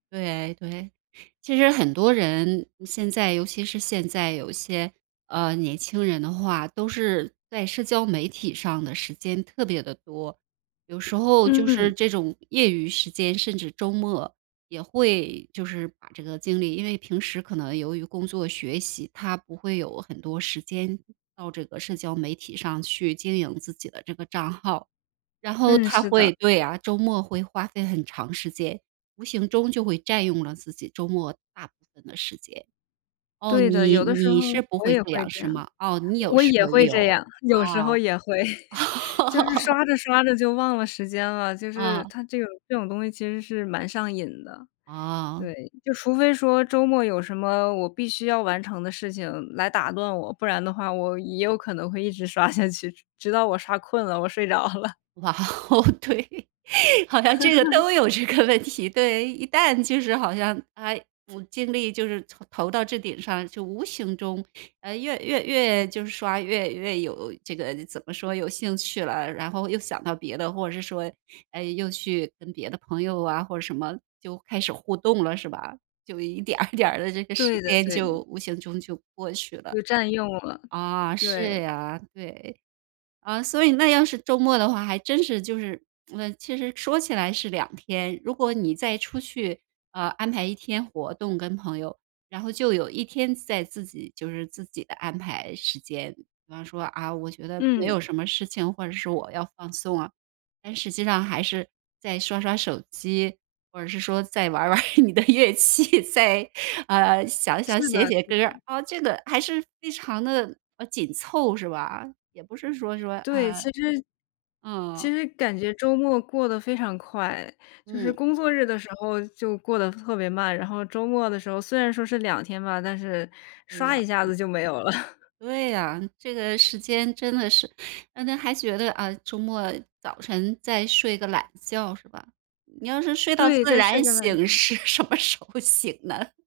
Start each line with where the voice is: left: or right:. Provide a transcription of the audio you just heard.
right: 对对。其实很多人，现在尤其是现在有些，呃年轻人的话，都是在社交媒体上的时间特别地多。有时候就是
left: 嗯。
right: 这种业余时间，甚至周末，也会就是把这个精力因为平时可能由于工作学习，他不会有很多时间到这个社交媒体上去经营自己的这个账号。然后
left: 嗯，
right: 他
left: 是的。
right: 会对啊，周末会花费很长时间。无形中就会占用了自己周末大部分的时间。哦，
left: 对的，
right: 你
left: 有的时候
right: 你是不
left: 我
right: 会
left: 也
right: 这
left: 会
right: 样
left: 这
right: 是
left: 样。
right: 吗？哦，你有
left: 我
right: 时
left: 也
right: 候也
left: 会
right: 有，
left: 这样，
right: 啊。
left: 有时候也会，就是 刷着刷着就忘了时间了。就是，
right: 啊。
left: 它这个这种东西其实是蛮上瘾的，
right: 啊。
left: 对。就除非说周末有什么我必须要完成的事情来打断我。不然的话我也有可能会一直刷下去，直到我刷困了，我睡着了。
right: 哇哦，对，好像这个 都有这个问题。对，一旦就是好像他无精力，就是投投到这顶上，就无形中，呃，越越越就是刷，越越有这个怎么说，有兴趣了。然后又想到别的，或者是说，哎，又去跟别的朋友啊，或者什么，就开始互动了是吧？就一点儿一点儿地这个时
left: 对的
right: 间，
left: 对的。
right: 就无形中就过去了。
left: 就占用了，
right: 啊，
left: 对。
right: 是啊，对。啊，所以那要是周末的话，还真是就是，嗯，其实说起来是2天。如果你再出去，啊，安排1天活动跟朋友。然后就有1天在自己就是自己的安排时间。比方说，啊，我觉得没
left: 嗯。
right: 有什么事情，或者是我要放松啊。但实际上还是，再刷刷手机，或者是说，再玩儿玩儿你的乐器，再呃，想想、
left: 是
right: 写
left: 的
right: 写
left: 是
right: 歌儿
left: 的。
right: 啊。这个还是非常地，啊，紧凑，是吧？也不是说说
left: 对，
right: 啊，
left: 其实
right: 嗯。
left: 其实感觉周末过得非常快，就是
right: 嗯。
left: 工作日的时候就过得特别慢。然后周末的时候虽然说是2天吧，但是
right: 对
left: 唰
right: 呀，
left: 一下
right: 嗯。
left: 子就没有了。
right: 对呀，这个时间真的是可能还觉得，呃，周末早晨，再睡个懒觉是吧，你要是睡到
left: 对，
right: 自
left: 再睡
right: 然
left: 个懒
right: 醒，
left: 觉。
right: 是什么时候醒呢？